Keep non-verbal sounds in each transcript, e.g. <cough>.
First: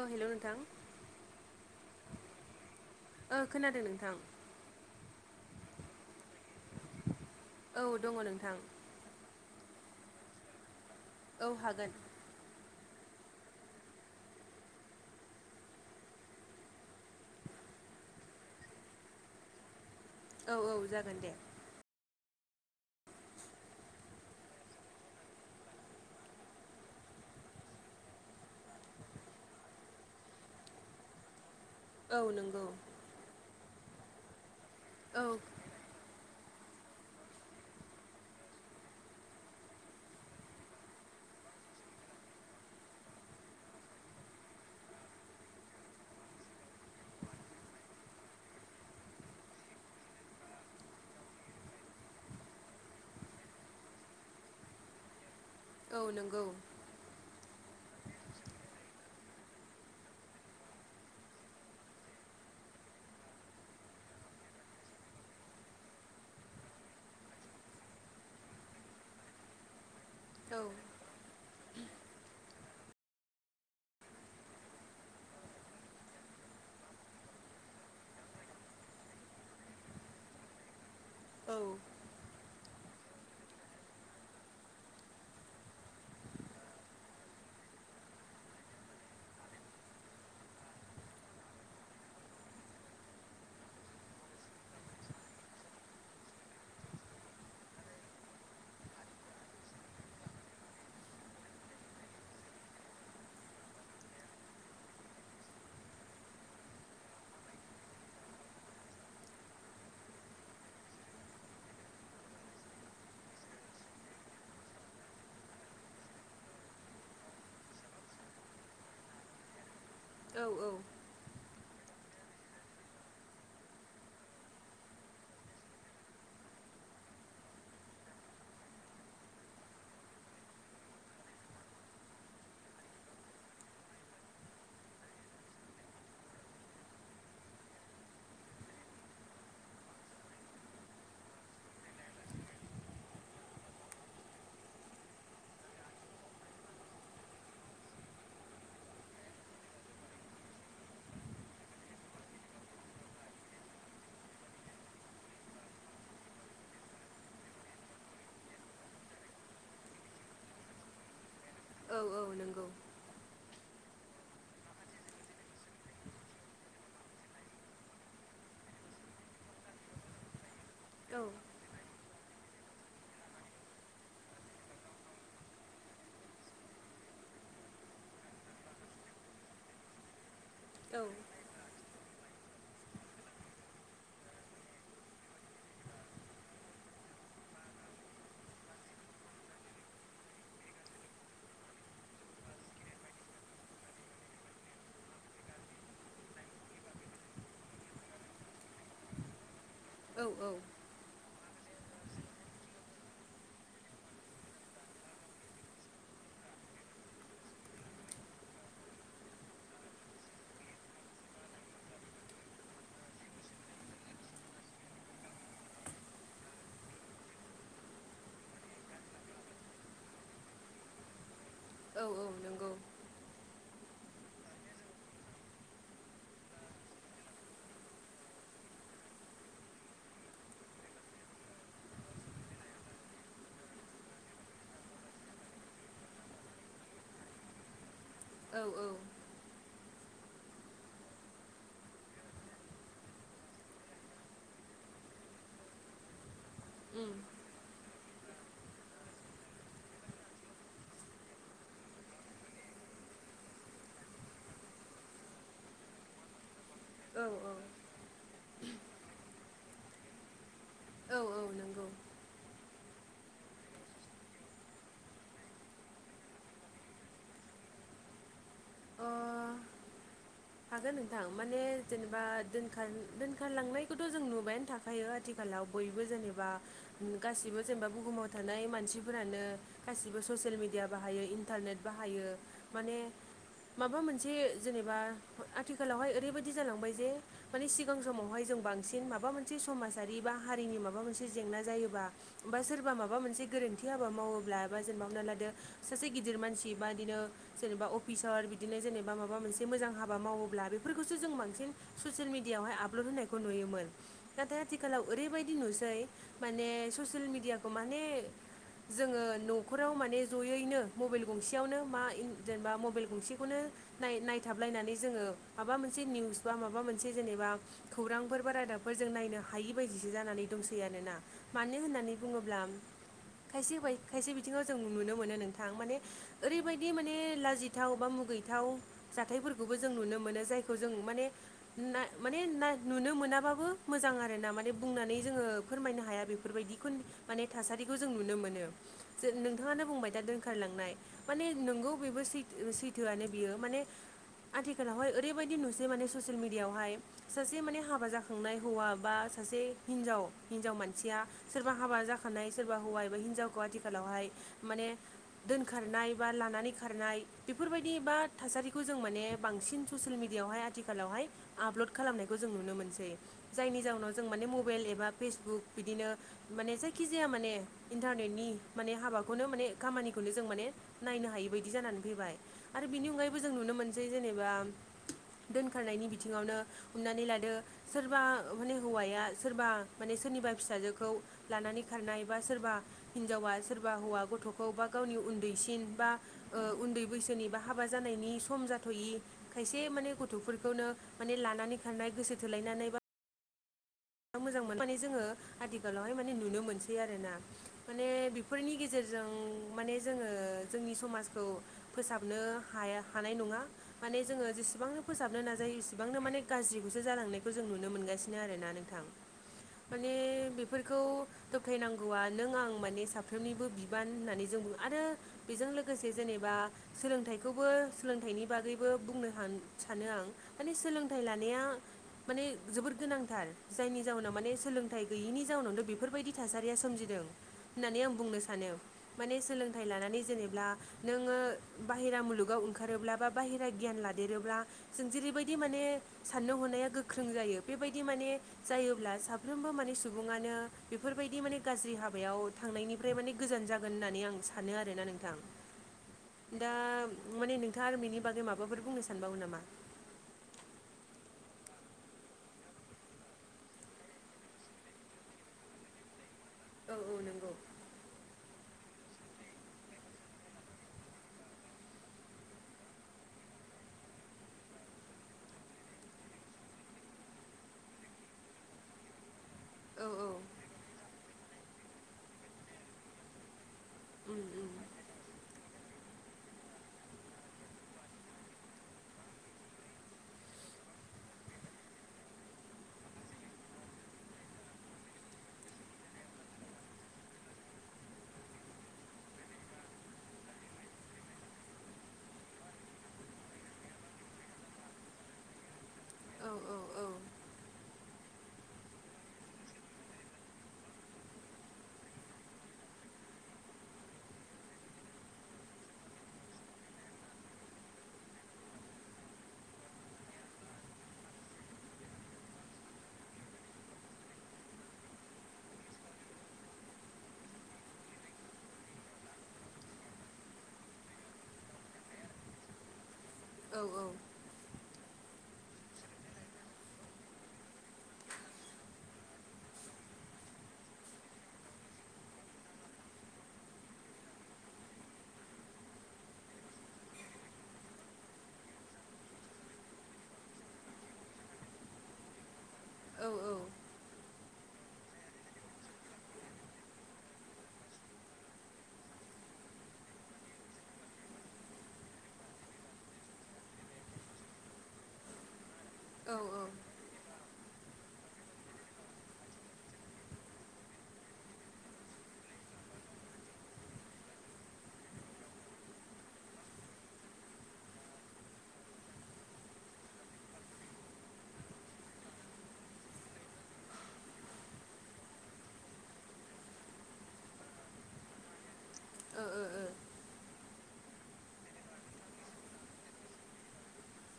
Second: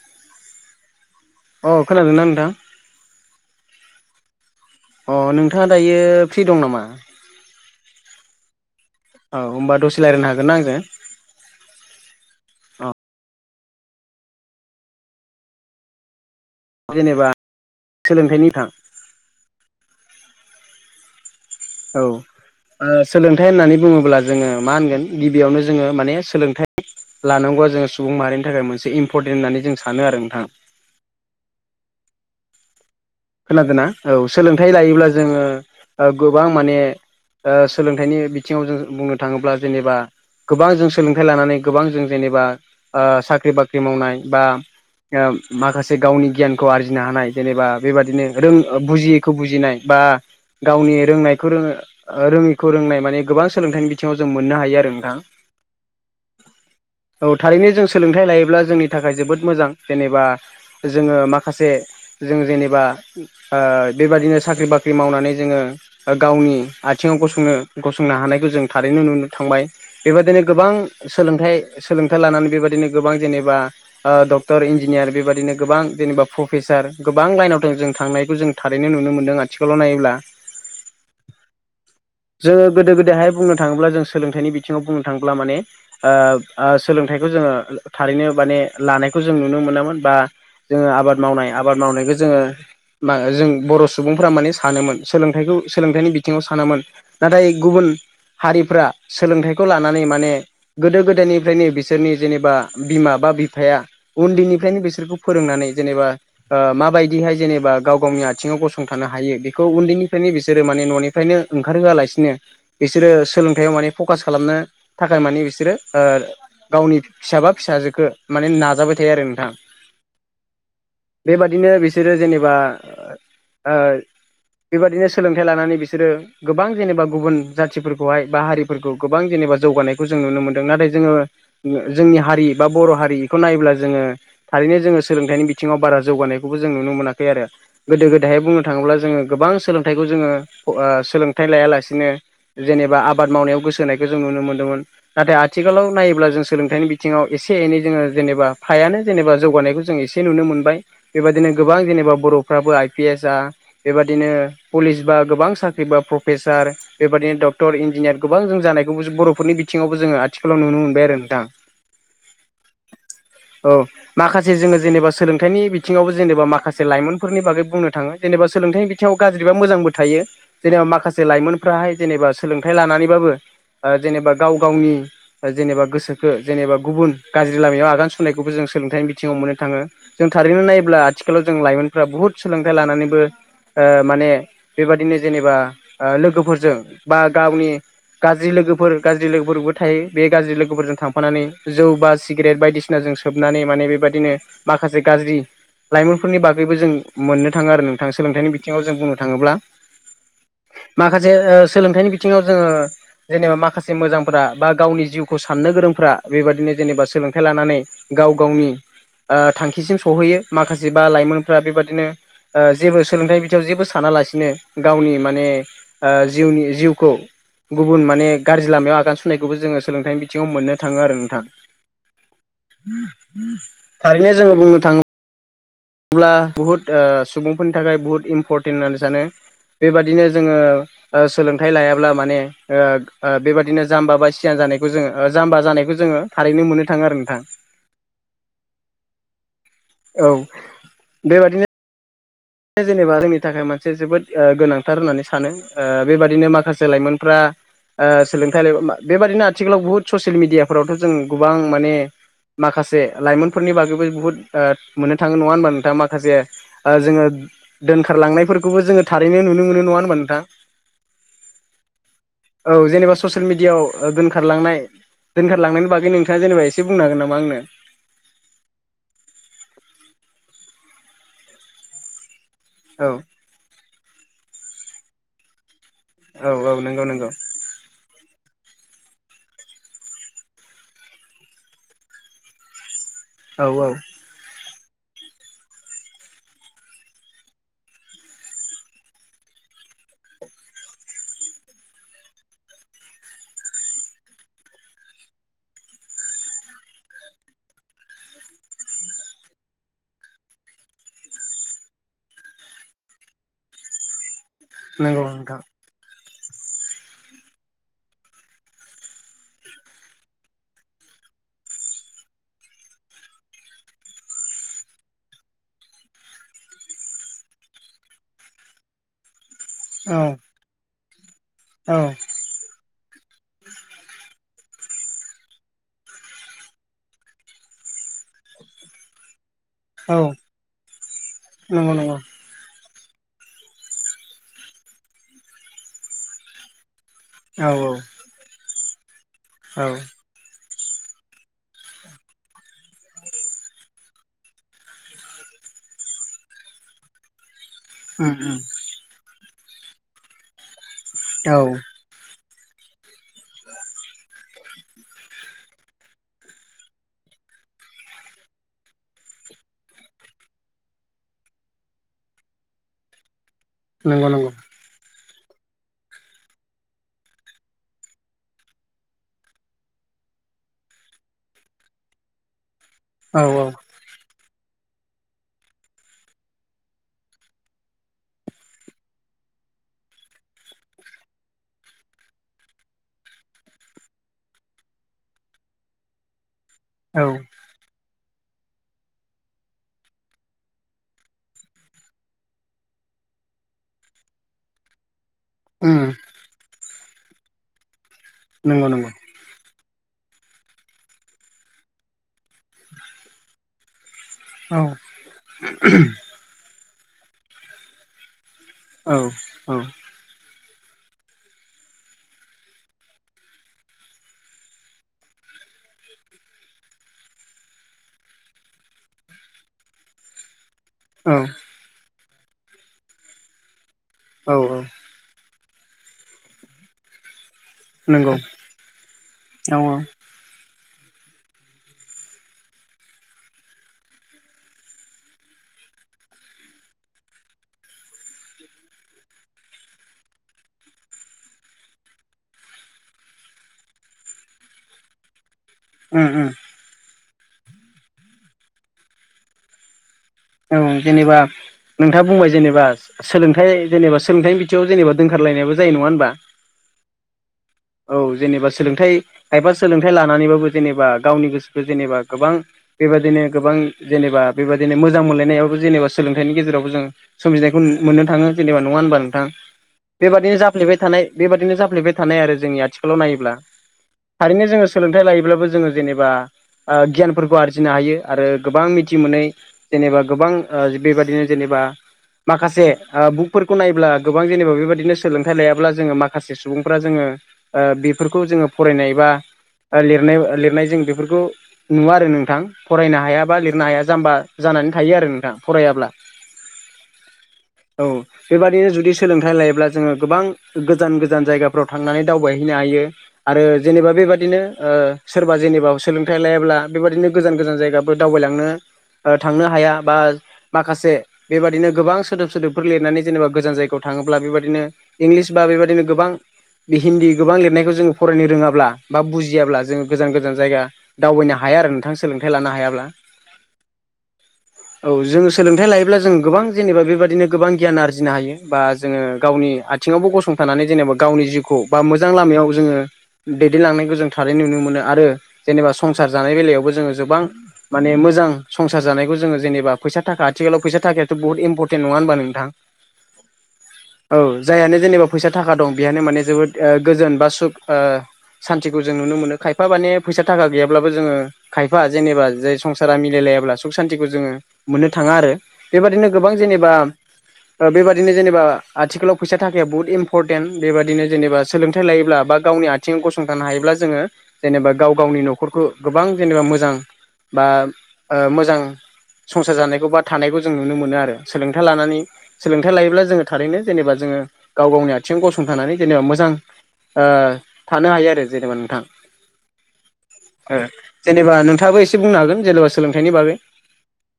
औ हेल' नोंथां अ खोनादोंना नोंथां? ओ खोनादों नोंथां अ नोंथाङा दायो फ्रि दं नामा औ दङ नोंथां औ होमबा दसे रायलायनो हागोनना आङो औ हागोन जेनेबा सोलोंथाइनि थां औ औ जागोन दे औ ओ सोलोंथाइ होननानै बुङोब्ला जोङो मा होनगोन गिबियावनो जोङो माने सोलोंथाइ लानांगौआ जोङो सुबुं माहारिनि थाखाय मोनसे इम्परटेन्ट होननानै जों सानो आरो नोंथां औ नोंगौ खोनादो ना औ सोलोंथाइ लायोब्ला औ जोङो ओ गोबां माने ओ सोलोंथाइनि बिथिङाव जों बुंनो थाङोब्ला जेनेबा गोबां जों सोलोंथाइ लानानै गोबां जों जेनेबा आ साख्रि बाख्रि मावनाय बा <unintelligible> माखासे गावनि गियानखौ आरजिनो हानाय जेनेबा बेबादिनो रों बुजियैखौ बुजिनाय बा गावनि रोंनायखौ रोङो ओ रोङिखौ रोंनाय माने गोबां सोलोंथाइनि बिथिङाव जों मोननो हायो आरो नोंथां औ नोंगौ औ थारैनो जों सोलोंथाइ लायोब्ला जोंनि थाखाय जोबोद मोजां जेनेबा जोङो माखासे जों जेनेब बा आ बेबदिनो साख्रि बाख्रि मावनानै जोङो गावनि आथिङाव गसंनो गसंनो हानायखौ जों थारैनो नुनो थांबाय बेबायदिनो गोबां सोलोंथाइ सोलोंथाइ लानानै बेबायदिनो गोबां जेनेबा ओ डक्टर, इन्जिनियार बेबादिनो गोबां जेनेबा प्रफेसार गोबां लाइनाव जों थांनायखौ जों थारैनो नुनो मोनदों आथिखालाव नायोब्ला। औ। जोङो गोदो गोदायहाय बुंनो थाङोब्ला जों सोलोंथाइनि बिथिङाव बुंनो थाङोब्ला माने ओ ओ सोलोंथाइखौ जोङो थारैनो माने लानायखौ जों नुनो मोनामोन बा जोङो आबाद मावनाय आबाद मावनायखौ जोङो मा जों बर' सुबुंफोरा माने सानोमोन सोलोंथाइखौ सोलोंथाइनि बिथिङाव सानोमोन। नाथाय गुबुन हारिफ्रा सोलोंथाइखौ लानानै माने गोदो गोदायनिफ्रायनो बिसोरनि जेनेबा बिमा बा बिफाया उन्दैनिफ्रायनो बिसोरखौ फोरोंनानै जेनेबा ओ माबायदिहाय जेनेबा गाव गावनि आथिङाव गसंथानो हायो बेखौ उन्दैनिफ्रायनो बिसोरो माने न'निफ्रायनो ओंखार होआलासिनो बिसोरो सोलोंथाइयाव माने फकास खालामनो थाखाय माने बिसोरो ओ गावनि फिसाबा फिसाजोखौ माने नाजाबाय थायो आरो नोंथां। औ औ। बेबादिनो बिसोरो जेनेबा ओ बेबादिनो सोलोंथाइ लानानै बिसोरो गोबां जेनेबा गुबुन जाथिफोरखौहाय बा हारिफोरखौ गोबां जेनेबा जौगानायखौ जों नुनो मोनदों नाथाय जोङो जोंनि हारि बा बर' हारि बेखौ नायोब्ला जोङो थारैनो जोङो सोलोंथाइनि बिथिङाव बारा जौगानायखौबो जों नुनो मोनाखै आरो। गोदो गोदायहाय बुंनो थाङोब्ला जोङो गोबां सोलोंथाइखौ जोङो ओ सोलोंथाइ लायालासिनो जेनेबा आबाद मावनायाव गोसो होनायखौ जों नुनो मोन्दोंमोन। नाथाय आथिखालाव नायोब्ला जों सोलोंथाइनि बिथिङाव एसे एनै जोङो जेनेबा फायानो जेनेबा जौगानायखौ जों एसे एसे नुनो मोनबाय बेबायदिनो गोबां जेनेबा बर'फ्राबो आइ पि एस जा बेबादिनो पुलिस बा गोबां साख्रि बा प्रफेसार बेबादिनो डक्टर, इन्जिनियार गोबां जों जानायखौबो बर'फोरनि बिथिङावबो जोङो आथिखालाव नुनो मोनबाय आरो नोंथां। औ औ नोंगौ। औ माखासे जोङो जेनेबा सोलोंथाइनि बि थिङावबो जेनेबा माखासे लाइमोनफोरनि बागै बुंनो थाङो जेनेबा सोलोंथाइनि बिथिङाव गाज्रि बा मोजांबो थायो। जेनेबा औ माखासे लाइमोनफ्राहाय जेनेबा सोलोंथाइ लानानैबाबो जेनेबा गाव गावनि जेनेबा गोसोखो जेनेबा गुबुन गाज्रि लामायाव आगान सुरनायखौबो जों सोलोंथाइनि बिथिङाव मोननो थाङो। जों थारैनो नायोब्ला औ आथिखालाव जों लाइमोनफोरा बुहुत सोलोंथाइ लानानैबो ओ माने बेबादिनो जेनेबा लोगोफोरजों बा गावनि गाज्रि लोगोफोर गाज्रि लोगोफोरबो थायो बे गाज्रि लोगोफोरजों थांफानानै जौ बा सिगारेट बायदिसि सिनाजों सोबनानै माने बेबायदिनो माखासे गाज्रि लाइमोनफोरनि बागैबो जों मोननो थाङो आरो नोंथां सोलोंथाइनि बिथिङाव जों बुंनो थाङोब्ला। औ औ। माखासे सोलोंथाइनि बिथिङाव जोङो जेनेबा माखासे मोजांफोरा बा गावनि जिउखौ साननो गोरोंफ्रा बेबादिनो जेनेबा सोलोंथाइ लानानै गाव गावनि ओ थांखिसिम सहैयो माखासे बा लाइमोनफोरा बेबादिनो ओ जेबो सोलोंथाइ बिथिङाव जेबो सानालासिनो गावनि माने ओ जिउनि जिउखौ गुबुन माने गाज्रि लामायाव आगान सुरनायखौबो जोङो सोलोंथाइनि बिथिङाव मोननो थाङो आरो नोंथां। औ औ नोंगौ। थारैनो जोङो बुंनो थाङो अब्ला बुहुत सुबुंफोरनि थाखाय बुहुत इम्परटेन्ट होननानै सानो बेबादिनो जोङो ओ सोलोंथाइ लायाब्ला माने ओ ओ बेबादिनो जाम्बा बा सियान जानायखौ जोङो जाम्बा जानायखौ जोङो थारैनो मोननो थाङो आरो नोंथां। औ औ। औ। बेबायदिनो जेनेबा जोंनि थाखाय मोनसे जोबोद ओ गोनांथार होननानै सानो बेबादिनो माखास से उम लाइमोनफ्रा ओ सोलोंथाइ बेबादिनो आथिखालाव बुहुत ससियेल मिडियाफोरावथ' जों गोबां माने माखासे लाइमोनफोरनि बागैबो बुहुत ओ मोननो थाङो नङा होनबा नोंथां? माखासे ओ औ जोङो दोनखारलांनायफोरखौबो जोङो थारैनो नुनो मोनो नङा होनबा नोंथां? औ औ नोंगौ। औ जेनेबा ससियेल मिडियाआव दोनखारलांनाय दोनखारलांनायनि बागै नोंथाङा जेनबा एसे बुंनो हागोन नामा आंनो? अ हागोन नोंथां माने जेनेबा औ दोनखारलांनायखौथ' जों नुबायानो थाखा यो आथिखालाव बयबो जेनबा औ औ नंगौ नंगौ गासिबो जेनेबा बुहुमाव थानाय मानसिफोरानो गासिबो ससियेल मिडिया बाहायो इन्टारनेट बाहायो। माने औ औ माबा मोनसे जेनेबा आथिखालावहाय ओरैबायदि जालांबाय जे माने सिगां समावहाय जों बांसिन माबा मोनसे समाजारि बा हारिनि माबा मोनसे जेंना जायोबा बा सोरबा माबा मोनसे गोरोन्थि हाबा मावोब्ला बा जेनबा हमना लादो सासे गिदिर मानसि बा बिदिनो जेनेबा अफिसार बिदिनो जेनेबा माबा मोनसे मोजां हा बा मावोब्ला बेफोरखौसो जों बांसिन ससियेल मिडियआवहाय आपल'ड होनायखौ नुयोमोन। नाथाय आथिखालाव नंगौ ओरैबायदि नोंथां नुसै माने ससियेल मेडियाखौ माने जोङो न'खराव माने जयैनो मबाइल गंसेयावनो मा जेनेबा मबाइल गंसेखौनो नाय-नायथाबलायनानै जोङो माबा मोनसे निउस बा माबा मोनसे जेनेबा खौरांफोर बा रादाबफोर जों नायनो हायो। हायि बायदिसो औ जानानै दंसै आरोना मानो औ होननानै बुङोब्ला खायसे बाय खायसे बिथिङाव जों नुनो मोनो नोंथां माने ओरैबायदि माने लाजिथाव बा मुगैथाव जाथायफोरखौ बो जों औ नुनो मोनो जायखौ जों माने <unintelligible> नंगौ बे नंगौ माने ना नुनो मोनाबाबो मोजां आरोना माने बुंनानै जोङो फोरमायनो हाया बेफोरबायदिखौ माने औ औ थासारिखौ जों नुनो मोनो औ जो-नोंथाङानो बुंबाय दा दोनखारलांनाय माने नोंगौ बेबो सैथ-सैथोआनो बियो माने आथिखालावहाय ओरैबायदि नुसै माने ससियेल मिडियाआवहाय सासे माने हाबा उम उम जाखांनाय हौवा बा सासे हिनजाव हिनजाव मानसिया औ सोरबा हाबा जाख खानाय सोरबा हौवा एबा हिनजावखौ आथिखालावहाय माने दोनखारनाय बा लानानै खारनाय बेफोरबायदि बा थासारिखौ जों माने बांसिन ससियेल मिडियायावहाय आथिखालावहाय आपलड खालामनायखौ जों नुनो मोनसै। जायनि जाउनाव जों नंगौ माने नंगौ मबाइल एबा फेसबुक बिदिनो माने जायखिजाया माने इन्टारनेटनि माने हाबाखौनो माने खामानिखौनो जों माने नायनो हायि बायदि जानानै फैबाय आरो बिनि अनगायैबो औ जों नुनो मोनसै जेनेबा दोनखारनायनि बिथिङावनो हमनानै लादो सोरबा माने हौवाया सोरबा माने सोरनिबा फिसाजोखौ लानानै खारनाय बा सोरबा हिनजावा सोरबा हौवा गथ'खौ बा गावनि उन्दैसिन बा ओ उन्दै औ बैसोनि बा हाबा जानायनि सम जा थ'यि खायसे माने गथ'फोरखौनो माने लानानै खारनाय गोसोथोलायनानै बा मोजां मोन माने जोङो उम आथिखालावहाय माने नुनो मोनसै आरोना माने फोरनि नंगौ नंगौ गेजेरजों माने जोङो जोंनि समाजखौ फोसाबनो हाया हानाय नङा माने जोङो औ जेसेबांनो औ फोसाबनो नाजायो इसेबांनो माने गाज्रिखौसो जालांनायखौ जों नुनो मोनगासिनो आरोना नों औ औ माने बेफोरखौ दबथायनांगौआ नों आं माने साफ्रोमनिबो बिबान होननानै जों बुङो आरो बेजों लोगोसे जेनेबा सोलोंथाइखौबो सोलोंथाइनि बागैबो बुंनो सानो आं माने सोलों सोलोंथाइ लानाया औ माने जोोबद गोनांथार जायनि जउनाव माने औ सोलोंथाइ गैयिनि जाउनावनो बेफोरबायदि थासारिया सोमजिदों होननानै आं नंगौ बुंनो सानो माने औ सोलोंथाइ लानानै जेनेबा नोङो बाहेरा मुलुगाव ओंखारोब्ला बा बाहेरा गियान लादेरोब्ला जों जेरैबायदि माने साननो हनाया गोख्रों जायो बेबायदि माने जायोब्ला साफ्रोमबो माने सुबुङानो बेफोरबायदि माने गाज्रि हाबायाव थांनायनिफ्राय माने गोजान जागोन होननानै आं सानो आरोना नोंथां उम उम दा माने नोंथाङा आरो बेनि बागै माबाफोर बुंनो सानबावो नामा औ जेनेबा नोंथाङा बुंबाय जेनेबा सोलोंथाइ जेनेबा सोलोंथाइनि बिथिआव जेनेबा दोंखारलायनायाबो जायो नङा होनबा औ औ नंगौ औ जेनेबा सोलोंथाइ खायफा सोलोंथाइ लानानैबाबो जेनेबा गावनि गोसोखौ जेनेबा गोबां बेबायदिनो गोबां जेनेबा बेबायदिनो मोजां मोजां मोनलायनायाबो जेनेबा सोलोंथाइनि गेजेरावबो जों सोमजिनायखौ मोननो थाङो जेनेबा नङा होनबा नोंथां औ औ बेबादिनो जाफ्लेबाय थानाय बेबादिनो जाफ्लेबाय थानाय आरो जोंनि आथिखालाव नायोब्ला उम थारैनो उम जोङो सोलोंथाइ लायोब्लाबो जोङो जेनेबा गियानफोरखौ आरजिनो हायो आरो गोबां मिथि मोनै जेनेबा गोबां बेबायदिनो जेनेबा माखासे बुकफोरखौ नायब्ला गोबां जेनेबा बेबायदिनो सोलोंथाइ लायाब्ला जोङो माखासे सुबुंफोरा जोङो बेफोरखौ जोङो फरायनाय बा लिरनाय लिरनाय जों बेफोरखौ नुवा आरो नोंथां फरायनो हायाबा लिरनो हाया जाम्बा जानानै थायो आरो नोंथां फरायाब्ला औ औ औ औ बेबदिनो जुदि सोलोंथाइ लायोब्ला जोङो गोबां गोजान गोजान जायगाफ्राव थांनानै दावबायहैनो हायो आरो जेनेबा बेबदिनो सोरबा जेनेबा सोलोंथाइ लायाब्ला बेबदिनो गोजान गोजान जायगा दावबायलांनो थांनो हाया बा माखासे बेबादिनो गोबां सोदोब सोदोबफोर लिरनानै जेनेबा गोजान जायगायाव थाङोब्ला बेबादिनो इंल्गिस बा बेबादिनो गोबां बे हिन्दी गोबां लिरनायखौ जोङो फरायनो रोङाब्ला बा बुजियाब्ला जोङो गोजान गोजान जायगा दावबायनो हाया आरो नोंथां सोलोंथाइ लानो हायाब्ला औ औ औ जोङो सोलोंथाइ लायोब्ला जों गोबां जेनेबा बेबदिनो गोबां गियान आरजिनो हायो बा जोङो गावनि बिथिङावबो गसंथानानै जेनेबा गावनि जिउखौ बा मोजां लामायाव जोङो दैदेनलांनायखौ जों थारै नुनो मोनो आरो जेनेबा संसार जानाय बेलायावबो जोङो गोबां माने मोजां संसार जानायखौ जोङो जेनेबा फैसा थाखा आथिखालाव फैसा थाखायाथ' बहुत इमपरटेनट नङा होनबा नोंथां औ औ औ जायहानो जेनेबा फैसा थाखा दं बेहानो माने जोबोद ओ गोजोन बा सुख ओ सान्तिखौ जों नुनो मोनो खायफा माने फैसा थाखा गैयाब्लाबो जोङो खायफा जेनेबा जाय संसारा मिलायलाया ब्ला सुख शान्तिखौ जोङो मोननो थाङा आरो बेबायदिनो औ गोबां जेनेबा <inaudible> बेबाददिनो जेनेबा आथिखालाव फैसा थाखाया बहुत इम्परटेन्ट बेबायदिनो जेनेबा सोलोंथाय लायोब्ला बा गावनि आथि बिथिङाव गसंथानो हायोब्ला जोङो जेनेबा गाव गावनि न'खरखौ गोबां जेनेबा मोजां <unintelligible> ओ मोजां संसार जानायखौ बा थानायखौ जों नुनो मोनो आरो सोलोंथा लानानै सोलोंथाइ लायोब्ला जोङो थारैनो जेनेबा जोङो गाव गावनि आथिङाव गसंथानानै जेनेबा मोजां ओ थानो हायो आरो जेनेबा नोंथां। ओ-ओ-ओ। ओ जेनेबा नोंथाङाबो एसे बुंनो हागोन जेनेबा सोलोंथाइनि बागै।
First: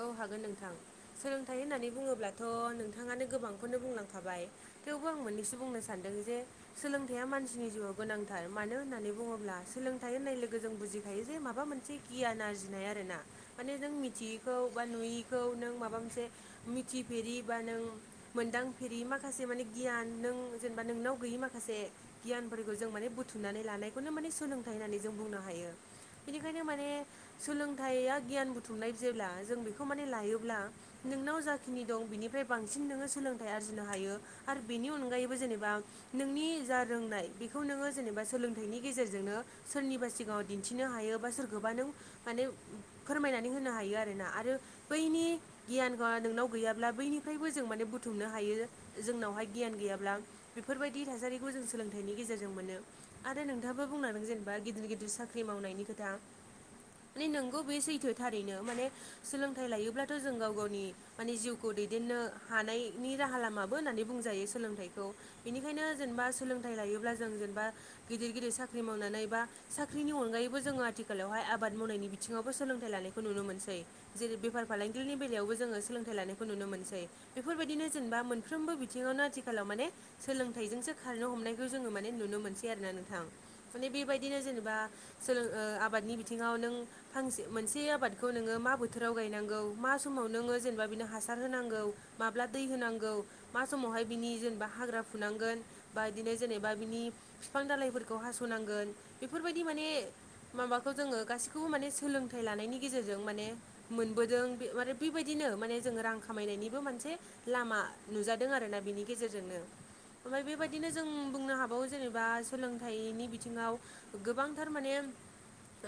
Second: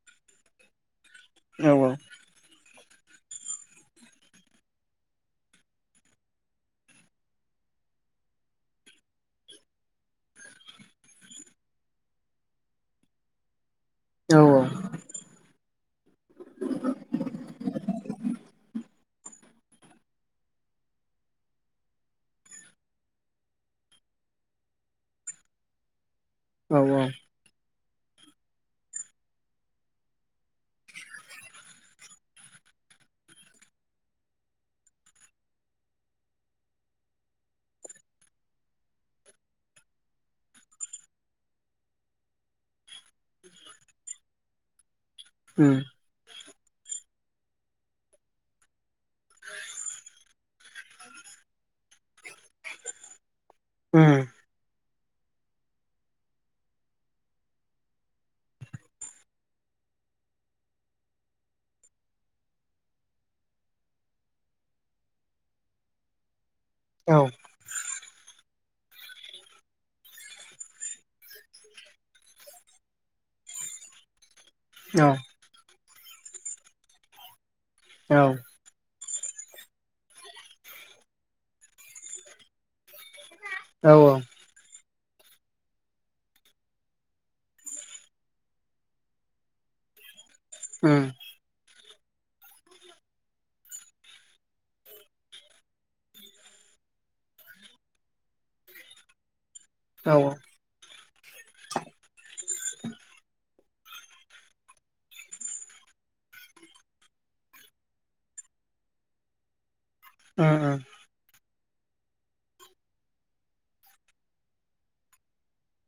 औ हागोन नोंथां सोलोंथाइ औ होननानै बुङोब्लाथ' नोंथाङानो गोबांखौनो बुंलांखाबाय। थेवबो आं मोननैसो बुंनो सानदों जे सोलोंथाइया मानसिनि जिउआव गोनांथार मानो होननानै बुङोब्ला सोलोंथाइ होननाय लोगो जों बुजिखायो जे माबा मोनसे गियान आरजिनाय आरो ना माने जों औ मिथियैखौ बा नुयैखौ नों माबा मोनसे मिथिफेरि बा नों मोनदांफेरि माखासे माने गियान नों जेनेबा नोंनाव गैयि माखासे गियानफोरखौ जों माने बुथुमनानै लानायखौनो माने सोलोंथाइ होननानै जों बुंनो हायो। बेनिखायनो औ माने औ सोलोंथाइया गियान बुथुमनाय जेब्ला जों बेखौ माने लायोब्ला नोंनाव जाखिनि दं बिनिफ्राय बांसिन नोङो सोलोंथाइ आरजिनो हायो। आरो बेनि अनगायैबो जेनेबा नोंनि जा रोंनाय बेखौ नोङो जेनेबा सोलोंथाइनि गेजेरजोंनो सोरनिबा सिगाङाव दिन्थिनो हायो बा सोरखोबा नों माने फोरमायनानै हो नो हायो ना आरो बैनि उम गियान बा नोंनाव गैयाब्ला बैनिफ्रायबो जों माने बुथुमनो हायो जोंनावहाय गियान गैयाब्ला बेफोरबायदि थासारिखौ जों सोलोंथाइनि गेजेरजों मोनो। आरो नोंथाङाबो उम बुंलांदों जेनेबा गिदिर-गिदिर साख्रि मावनायनि खोथा माने नोंगौ बे सैथो थारैनो माने सोलोंथाइ लायोब्लाथ' जों गाव-गावनि माने जिउखौ दैदेननो हानायनि राहा लामाबो होननानै बुंजायो। सोलोंथाइखौ बेनिखायनो जेनेबा सोलोंथाइ लायोब्ला औ जों जेनेबा गिदिर-गिदिर साख्रि मावनानै बा साख्रिनि अनगायैबो जोङो आथिखालावहाय आबाद मावनायनि बिथिङावबो सोलोंथाइ लानाय खौ नुनो मोनसै जेरै बेफार औ फालांगिनि बेलायावबो जोङो सोलोंथाइ लानायखौ नुनो मोनसै। बेफोरबायदिनो जेनेबा औ मोनफ्रोमबो बि थिङावनो आथिखालाव माने सोलोंथाइजोंसो खारनो हमनायखौ जोङो माने नुनो मोनसै आरो ना नोंथां। माने औ औ बेबायदिनो जेनेबा सोलों ओ आबादनि बिथिङाव नों फांसे मोनसे आबादखौ नोङो मा बोथोराव गायनांगौ मा समाव नोङो जेनेबा उम बिनो हासा सार होनांगौ माब्ला दै होनांगौ मा समावहाय बिनि जेनेबा हाग्रा फुनांगोन बा इदिनो जेनेबा बिनि बिफां दलाइफोरखौ हास'नांगोन बेफोरबायदि माने औ औ माबाखौ जोङो गासिखौबो माने सोलोंथाइ लानायनि गेजेरजों माने मोनबोदों बे आरो बेबायदिनो माने जोङो रां खामायनायनिबो मोनसे लामा नुजादों आरोना बिनि गेजेरजोंनो ओमफाय उम बेबायदिनो जों बुंनो हाबावौ जेनेबा सोलोंथाइनि बिथिङाव गोबांथार माने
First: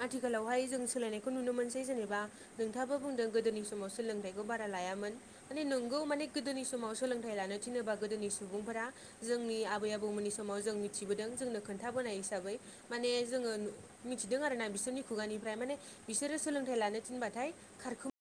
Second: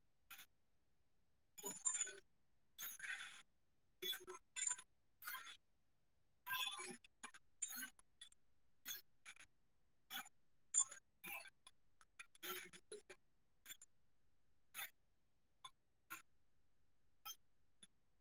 आथिखालावहाय जों सोलायनायखौ नुनो मोनस ऐ जेनेबा नोंथाङाबो बुंदों गोदोनि समाव सोलोंथाइखौ बारा लायामोन। माने नोंगौ माने गोदोनि समाव सोलोंथाइ लानो थिनोबा गोदोनि सुबुंफोरा जोंनि आबै आबौमोननि समाव जों मिथिबोदों जोंनो खोन्थाबोनाय हिसाबै। माने जोङो नु मिथिदों आरोना बिसोरनि खुगानिफ्राय माने बिसोरो सोलों थाय लानो थिनबाथाय खारखु